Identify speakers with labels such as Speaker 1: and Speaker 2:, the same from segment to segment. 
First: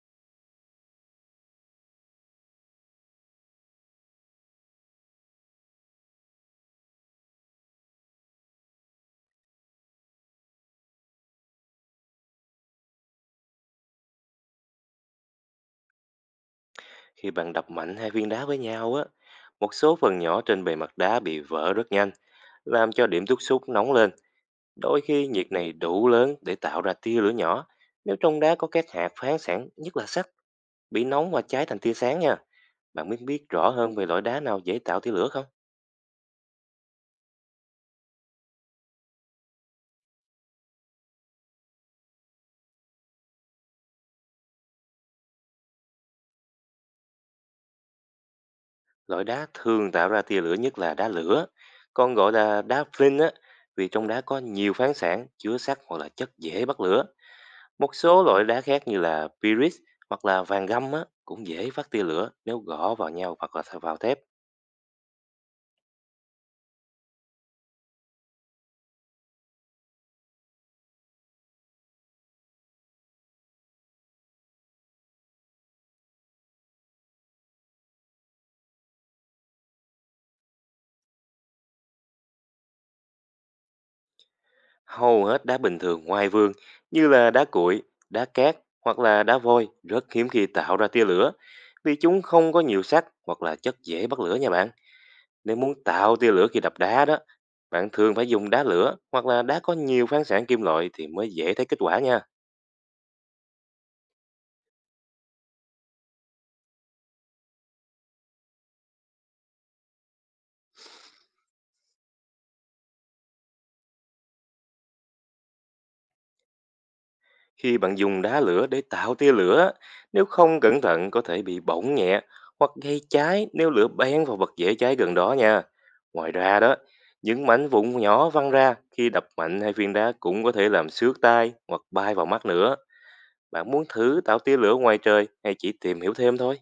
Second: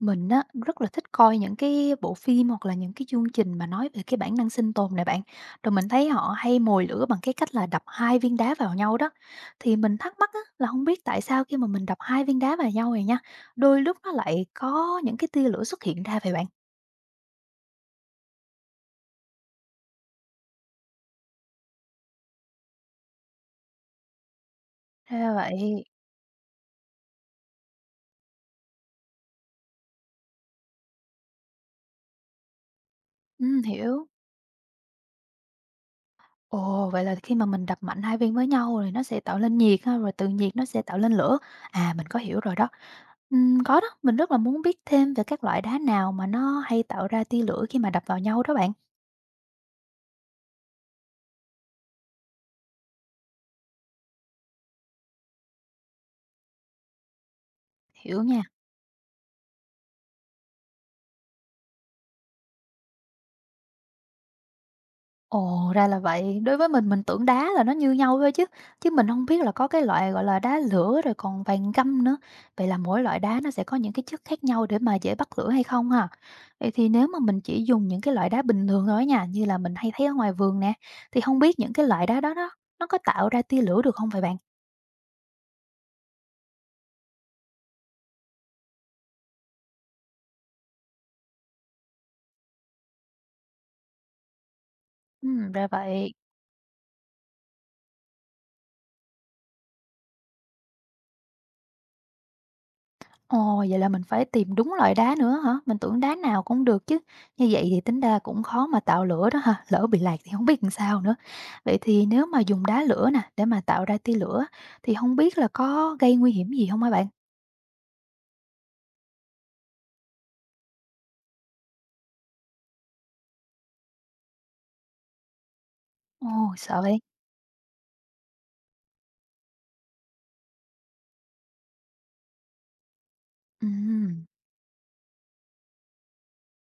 Speaker 1: Mình á, rất là thích coi những cái bộ phim hoặc là những cái chương trình mà nói về cái bản năng sinh tồn này bạn. Rồi mình thấy họ hay mồi lửa bằng cái cách là đập hai viên đá vào nhau đó. Thì mình thắc mắc á, là không biết tại sao khi mà mình đập hai viên đá vào nhau này nha, đôi lúc nó lại có những cái tia lửa xuất hiện ra vậy bạn.
Speaker 2: Khi bạn đập mạnh hai viên đá với nhau á, một số phần nhỏ trên bề mặt đá bị vỡ rất nhanh, làm cho điểm tiếp xúc nóng lên. Đôi khi
Speaker 1: Ra
Speaker 2: nhiệt này
Speaker 1: vậy.
Speaker 2: đủ lớn để tạo ra tia lửa nhỏ. Nếu trong đá có các hạt phán sẵn, nhất là sắt, bị nóng và cháy thành tia sáng nha. Bạn biết biết
Speaker 1: Ừ,
Speaker 2: rõ hơn về
Speaker 1: hiểu.
Speaker 2: loại đá nào dễ tạo tia lửa không?
Speaker 1: Ồ, vậy là khi mà mình đập mạnh hai viên với nhau thì nó sẽ tạo lên nhiệt ha, rồi từ nhiệt nó sẽ tạo lên lửa. À, mình có hiểu rồi đó. Có đó, mình rất là muốn biết thêm về các loại đá nào mà nó hay tạo ra tia lửa khi mà đập vào nhau đó bạn.
Speaker 2: Loại đá thường tạo ra tia lửa nhất là đá lửa, còn gọi là đá flint á, vì trong đá có nhiều phán sản chứa sắt hoặc là chất dễ bắt lửa. Một
Speaker 1: Hiểu
Speaker 2: số
Speaker 1: nha.
Speaker 2: loại đá khác như là Pyrite hoặc là vàng găm á, cũng dễ phát tia lửa nếu gõ vào nhau hoặc là vào thép.
Speaker 1: Ồ, ra là vậy. Đối với mình tưởng đá là nó như nhau thôi chứ. Chứ mình không biết là có cái loại, gọi là, đá lửa rồi còn vàng găm nữa. Vậy là mỗi loại đá nó sẽ có những cái chất khác nhau để mà dễ bắt lửa hay không ha? Vậy thì nếu mà mình chỉ dùng những cái loại đá bình thường thôi nha, như là mình hay thấy ở ngoài vườn nè, thì không biết những cái loại đá đó đó, nó có tạo ra tia lửa được không vậy bạn?
Speaker 2: Hầu hết đá bình thường ngoài vườn như là đá cuội, đá cát hoặc là đá vôi rất hiếm khi tạo ra tia lửa vì chúng không có nhiều sắt hoặc là chất dễ bắt lửa nha bạn. Nếu
Speaker 1: Ra
Speaker 2: muốn
Speaker 1: vậy.
Speaker 2: tạo tia lửa khi đập đá đó, bạn thường phải dùng đá lửa hoặc là đá có nhiều phán sản kim loại thì mới dễ thấy kết quả nha.
Speaker 1: Ồ, vậy là mình phải tìm đúng loại đá nữa hả? Mình tưởng đá nào cũng được chứ. Như vậy thì tính ra cũng khó mà tạo lửa đó ha. Lỡ bị lạc thì không biết làm sao nữa. Vậy thì nếu mà dùng đá lửa nè để mà tạo ra tia lửa thì không biết là có gây nguy hiểm gì không hả bạn?
Speaker 2: Khi bạn dùng đá lửa để tạo tia lửa, nếu không cẩn thận có thể bị bỏng nhẹ hoặc gây cháy nếu lửa bén vào vật dễ cháy gần đó nha. Ngoài
Speaker 1: Ồ,
Speaker 2: ra đó,
Speaker 1: sợ vậy.
Speaker 2: những mảnh vụn nhỏ văng ra khi đập mạnh hay viên đá cũng có thể làm xước tai hoặc bay vào mắt nữa. Bạn muốn thử
Speaker 1: Ừm.
Speaker 2: tạo tia lửa ngoài trời hay chỉ tìm hiểu thêm thôi?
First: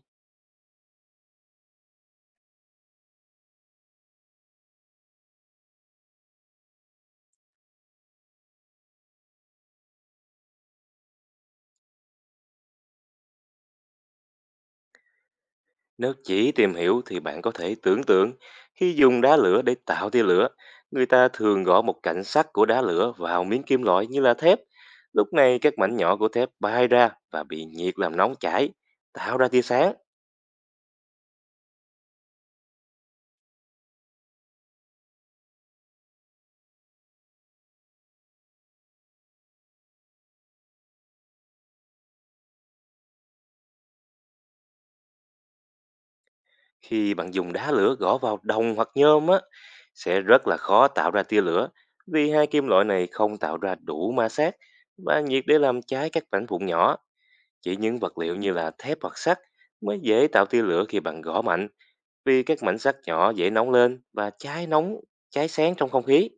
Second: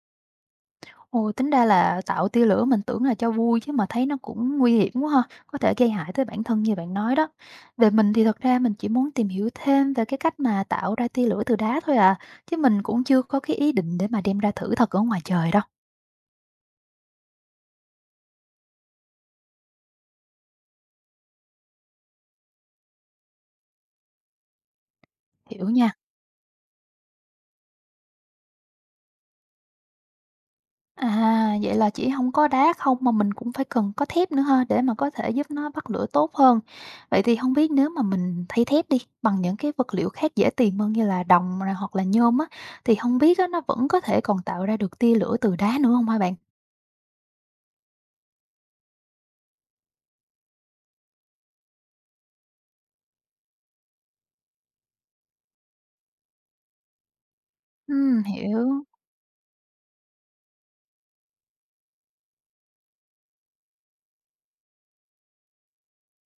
Speaker 1: Ồ, tính ra là tạo tia lửa mình tưởng là cho vui chứ mà thấy nó cũng nguy hiểm quá ha, có thể gây hại tới bản thân như bạn nói đó. Về mình thì thật ra mình chỉ muốn tìm hiểu thêm về cái cách mà tạo ra tia lửa từ đá thôi à, chứ mình cũng chưa có cái ý định để mà đem ra thử thật ở ngoài trời đâu.
Speaker 2: Nếu chỉ tìm hiểu thì bạn có thể tưởng tượng khi dùng đá lửa để tạo tia lửa, người ta thường gõ một cạnh sắt của đá lửa vào miếng kim loại như là thép. Lúc này
Speaker 1: Hiểu
Speaker 2: các
Speaker 1: nha.
Speaker 2: mảnh nhỏ của thép bay ra và bị nhiệt làm nóng chảy, tạo ra tia sáng.
Speaker 1: À, vậy là chỉ không có đá không mà mình cũng phải cần có thép nữa ha, để mà có thể giúp nó bắt lửa tốt hơn. Vậy thì không biết nếu mà mình thay thép đi, bằng những cái vật liệu khác dễ tìm hơn như là đồng nè hoặc là nhôm á, thì không biết á nó vẫn có thể còn tạo ra được tia lửa từ đá nữa không hả bạn?
Speaker 2: Khi bạn dùng đá lửa gõ vào đồng hoặc nhôm á, sẽ rất là khó tạo ra tia lửa vì hai kim loại này không tạo ra đủ ma sát và nhiệt để làm cháy các mảnh vụn nhỏ. Chỉ những vật liệu như
Speaker 1: Hiểu.
Speaker 2: là thép hoặc sắt mới dễ tạo tia lửa khi bạn gõ mạnh, vì các mảnh sắt nhỏ dễ nóng lên và cháy nóng, cháy sáng trong không khí.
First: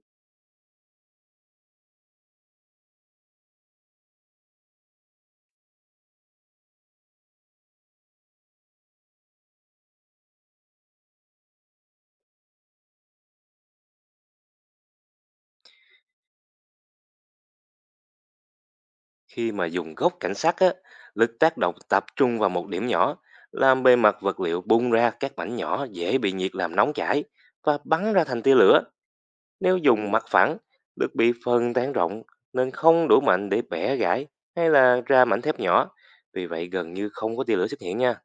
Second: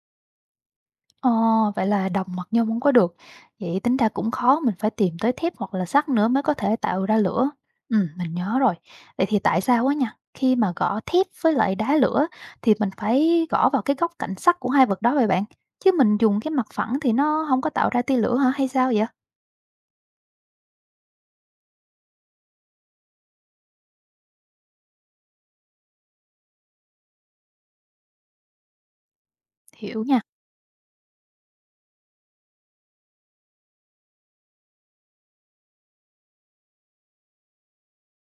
Speaker 1: Ờ, vậy là đồng hoặc nhôm hông có được, vậy tính ra cũng khó, mình phải tìm tới thép hoặc là sắt nữa mới có thể tạo ra lửa. Mình nhớ rồi. Vậy thì tại sao á nha, khi mà gõ thép với lại đá lửa thì mình phải gõ vào cái góc cạnh sắc của hai vật đó vậy bạn? Chứ mình dùng cái mặt phẳng thì nó không có tạo ra tia lửa hả hay sao vậy?
Speaker 2: Khi mà dùng gốc cảnh sắt á, lực tác động tập trung vào một điểm nhỏ, làm bề mặt vật liệu bung ra các mảnh nhỏ dễ bị nhiệt làm nóng chảy và bắn ra thành tia lửa. Nếu
Speaker 1: Hiểu
Speaker 2: dùng
Speaker 1: nha.
Speaker 2: mặt phẳng, lực bị phân tán rộng nên không đủ mạnh để bẻ gãy hay là ra mảnh thép nhỏ. Vì vậy gần như không có tia lửa xuất hiện nha.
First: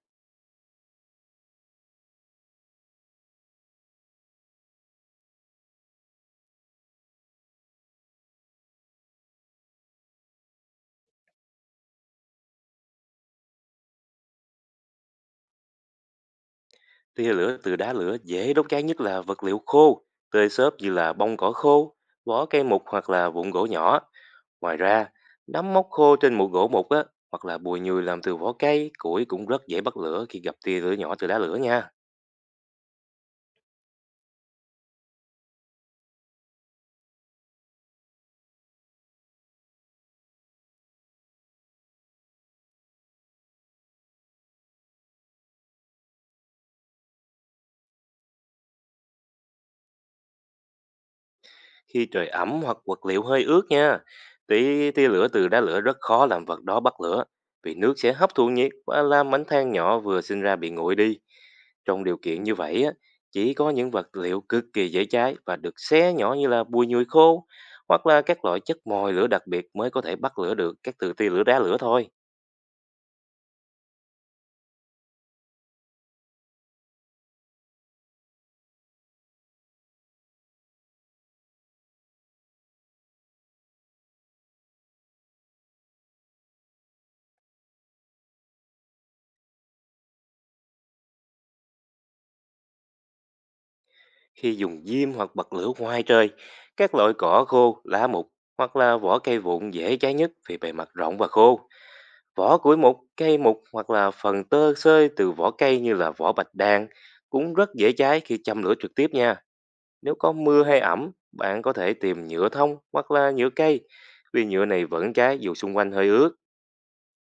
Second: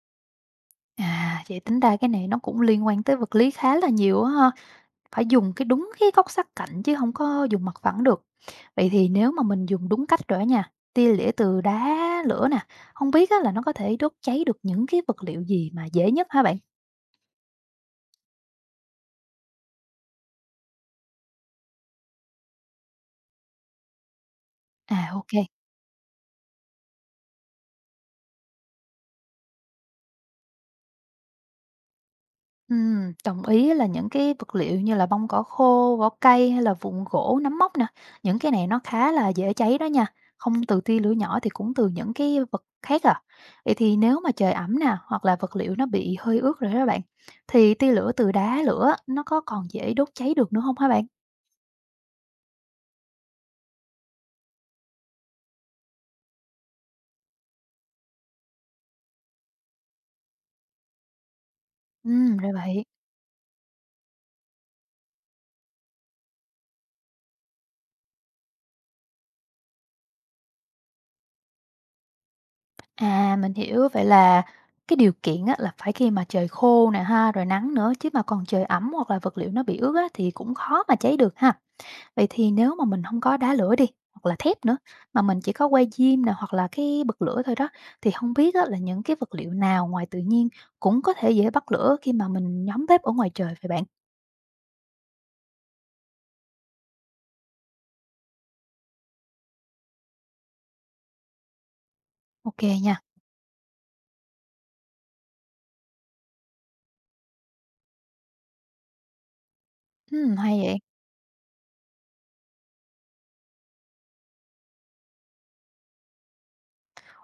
Speaker 1: À, vậy tính ra cái này nó cũng liên quan tới vật lý khá là nhiều á ha. Phải dùng cái đúng cái góc sát cạnh chứ không có dùng mặt phẳng được. Vậy thì nếu mà mình dùng đúng cách rồi á nha, tia lửa từ đá, lửa nè, không biết á là nó có thể đốt cháy được những cái vật liệu gì mà dễ nhất hả bạn?
Speaker 2: Tia lửa từ đá lửa dễ đốt cháy nhất là vật liệu khô, tơi xốp như là bông cỏ khô, vỏ cây mục hoặc là vụn gỗ nhỏ. Ngoài ra,
Speaker 1: À, ok.
Speaker 2: nấm mốc khô trên mụ gỗ mục á, hoặc là bùi nhùi làm từ vỏ cây, củi cũng rất dễ bắt lửa khi gặp tia lửa nhỏ từ đá lửa nha.
Speaker 1: Đồng ý là những cái vật liệu như là bông cỏ khô, vỏ cây hay là vụn gỗ, nấm mốc nè, những cái này nó khá là dễ cháy đó nha. Không từ tia lửa nhỏ thì cũng từ những cái vật khác à. Vậy thì nếu mà trời ẩm nè, hoặc là vật liệu nó bị hơi ướt rồi đó bạn, thì tia lửa từ đá lửa nó có còn dễ đốt cháy được nữa không hả bạn?
Speaker 2: Khi trời ẩm hoặc vật liệu hơi ướt nha, tí tia lửa từ đá lửa rất khó làm vật đó bắt lửa vì nước sẽ hấp thụ nhiệt và làm mảnh than nhỏ vừa sinh ra bị nguội đi. Trong điều kiện
Speaker 1: Ra
Speaker 2: như
Speaker 1: vậy.
Speaker 2: vậy á, chỉ có những vật liệu cực kỳ dễ cháy và được xé nhỏ như là bùi nhùi khô hoặc là các loại chất mồi lửa đặc biệt mới có thể bắt lửa được các từ tia lửa đá lửa thôi.
Speaker 1: À, mình hiểu. Vậy là cái điều kiện á, là phải khi mà trời khô nè ha, rồi nắng nữa, chứ mà còn trời ẩm hoặc là vật liệu nó bị ướt á, thì cũng khó mà cháy được ha. Vậy thì nếu mà mình không có đá lửa đi, hoặc là thép nữa, mà mình chỉ có que diêm nè, hoặc là cái bật lửa thôi đó, thì không biết á là những cái vật liệu nào ngoài tự nhiên cũng có thể dễ bắt lửa khi mà mình nhóm bếp ở ngoài trời vậy bạn?
Speaker 2: Khi dùng diêm hoặc bật lửa ngoài trời, các loại cỏ khô, lá mục hoặc là vỏ cây vụn dễ cháy nhất vì bề mặt rộng và khô. Vỏ
Speaker 1: Ok
Speaker 2: củi
Speaker 1: nha.
Speaker 2: mục, cây mục hoặc là phần tơ xơi từ vỏ cây như là vỏ bạch đàn cũng rất dễ cháy khi châm lửa trực tiếp nha. Nếu có
Speaker 1: Hay
Speaker 2: mưa
Speaker 1: vậy.
Speaker 2: hay ẩm, bạn có thể tìm nhựa thông hoặc là nhựa cây, vì nhựa này vẫn cháy dù xung quanh hơi ướt.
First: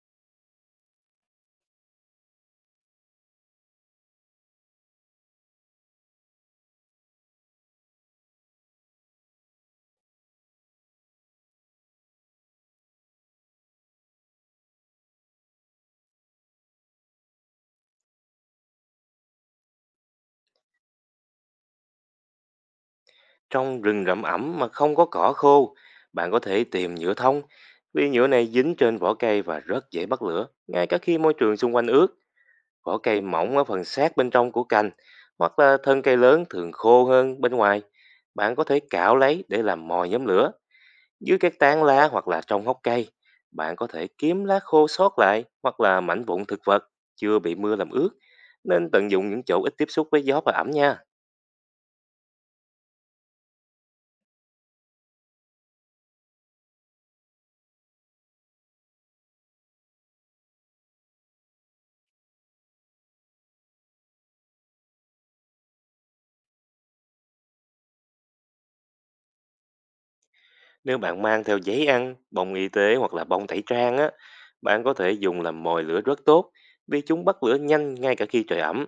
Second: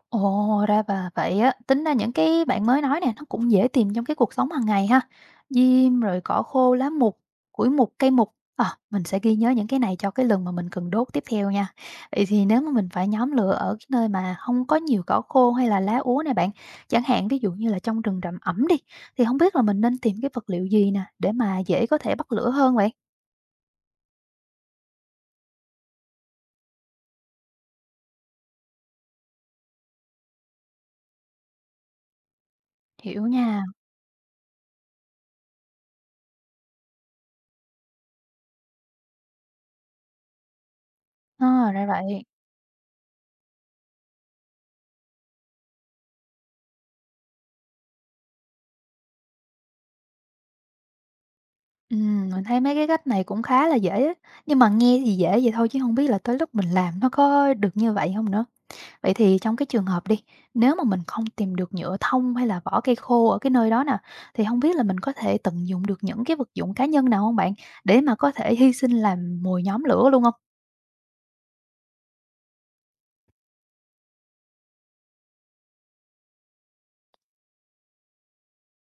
Speaker 1: Ồ, ra và vậy á. Tính ra những cái bạn mới nói nè, nó cũng dễ tìm trong cái cuộc sống hàng ngày ha. Diêm, rồi cỏ khô, lá mục, củi mục, cây mục. À, mình sẽ ghi nhớ những cái này cho cái lần mà mình cần đốt tiếp theo nha. Vậy thì nếu mà mình phải nhóm lửa ở cái nơi mà không có nhiều cỏ khô hay là lá úa này bạn, chẳng hạn ví dụ như là trong rừng rậm ẩm đi, thì không biết là mình nên tìm cái vật liệu gì nè để mà dễ có thể bắt lửa hơn vậy?
Speaker 2: Trong rừng rậm ẩm mà không có cỏ khô, bạn có thể tìm nhựa thông, vì nhựa này dính trên vỏ cây và rất dễ bắt lửa. Ngay cả khi môi trường xung quanh ướt, vỏ cây
Speaker 1: Hiểu
Speaker 2: mỏng
Speaker 1: nha.
Speaker 2: ở phần sát bên trong của cành, hoặc là thân cây lớn thường khô hơn bên ngoài. Bạn có thể cạo lấy để làm mồi nhóm lửa. Dưới các
Speaker 1: À,
Speaker 2: tán
Speaker 1: ra
Speaker 2: lá
Speaker 1: vậy.
Speaker 2: hoặc là trong hốc cây, bạn có thể kiếm lá khô sót lại hoặc là mảnh vụn thực vật chưa bị mưa làm ướt. Nên tận dụng những chỗ ít tiếp xúc với gió và ẩm nha.
Speaker 1: Mình thấy mấy cái cách này cũng khá là dễ á, nhưng mà nghe thì dễ vậy thôi chứ không biết là tới lúc mình làm nó có được như vậy không nữa. Vậy thì trong cái trường hợp đi, nếu mà mình không tìm được nhựa thông hay là vỏ cây khô ở cái nơi đó nè, thì không biết là mình có thể tận dụng được những cái vật dụng cá nhân nào không bạn? Để mà có thể hy sinh làm mồi nhóm lửa luôn không?
Speaker 2: Nếu bạn mang theo giấy ăn, bông y tế hoặc là bông tẩy trang á, bạn có thể dùng làm mồi lửa rất tốt vì chúng bắt lửa nhanh ngay cả khi trời ẩm.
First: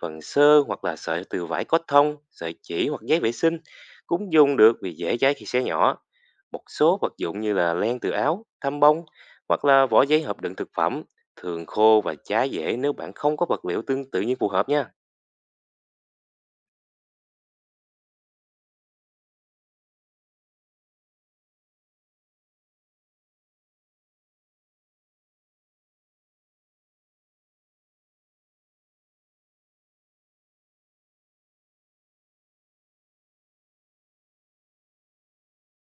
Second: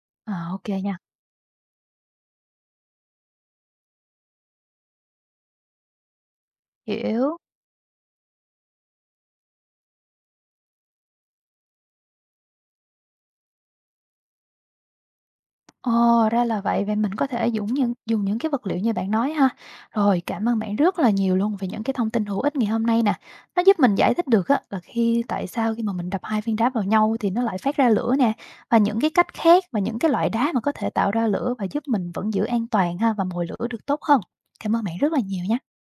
Speaker 2: Phần
Speaker 1: À,
Speaker 2: sơ
Speaker 1: ok
Speaker 2: hoặc
Speaker 1: nha,
Speaker 2: là sợi từ vải cotton, sợi chỉ hoặc giấy vệ sinh cũng dùng được vì dễ cháy khi xé nhỏ. Một số vật
Speaker 1: hiểu.
Speaker 2: dụng như là len từ áo, thăm bông hoặc là vỏ giấy hộp đựng thực phẩm thường khô và cháy dễ nếu bạn không có vật liệu tương tự như phù hợp nha.
Speaker 1: Ồ, ra là vậy, vậy mình có thể dùng những cái vật liệu như bạn nói ha. Rồi, cảm ơn bạn rất là nhiều luôn về những cái thông tin hữu ích ngày hôm nay nè. Nó giúp mình giải thích được á là khi tại sao khi mà mình đập hai viên đá vào nhau thì nó lại phát ra lửa nè, và những cái cách khác và những cái loại đá mà có thể tạo ra lửa và giúp mình vẫn giữ an toàn ha và mồi lửa được tốt hơn. Cảm ơn bạn rất là nhiều nha.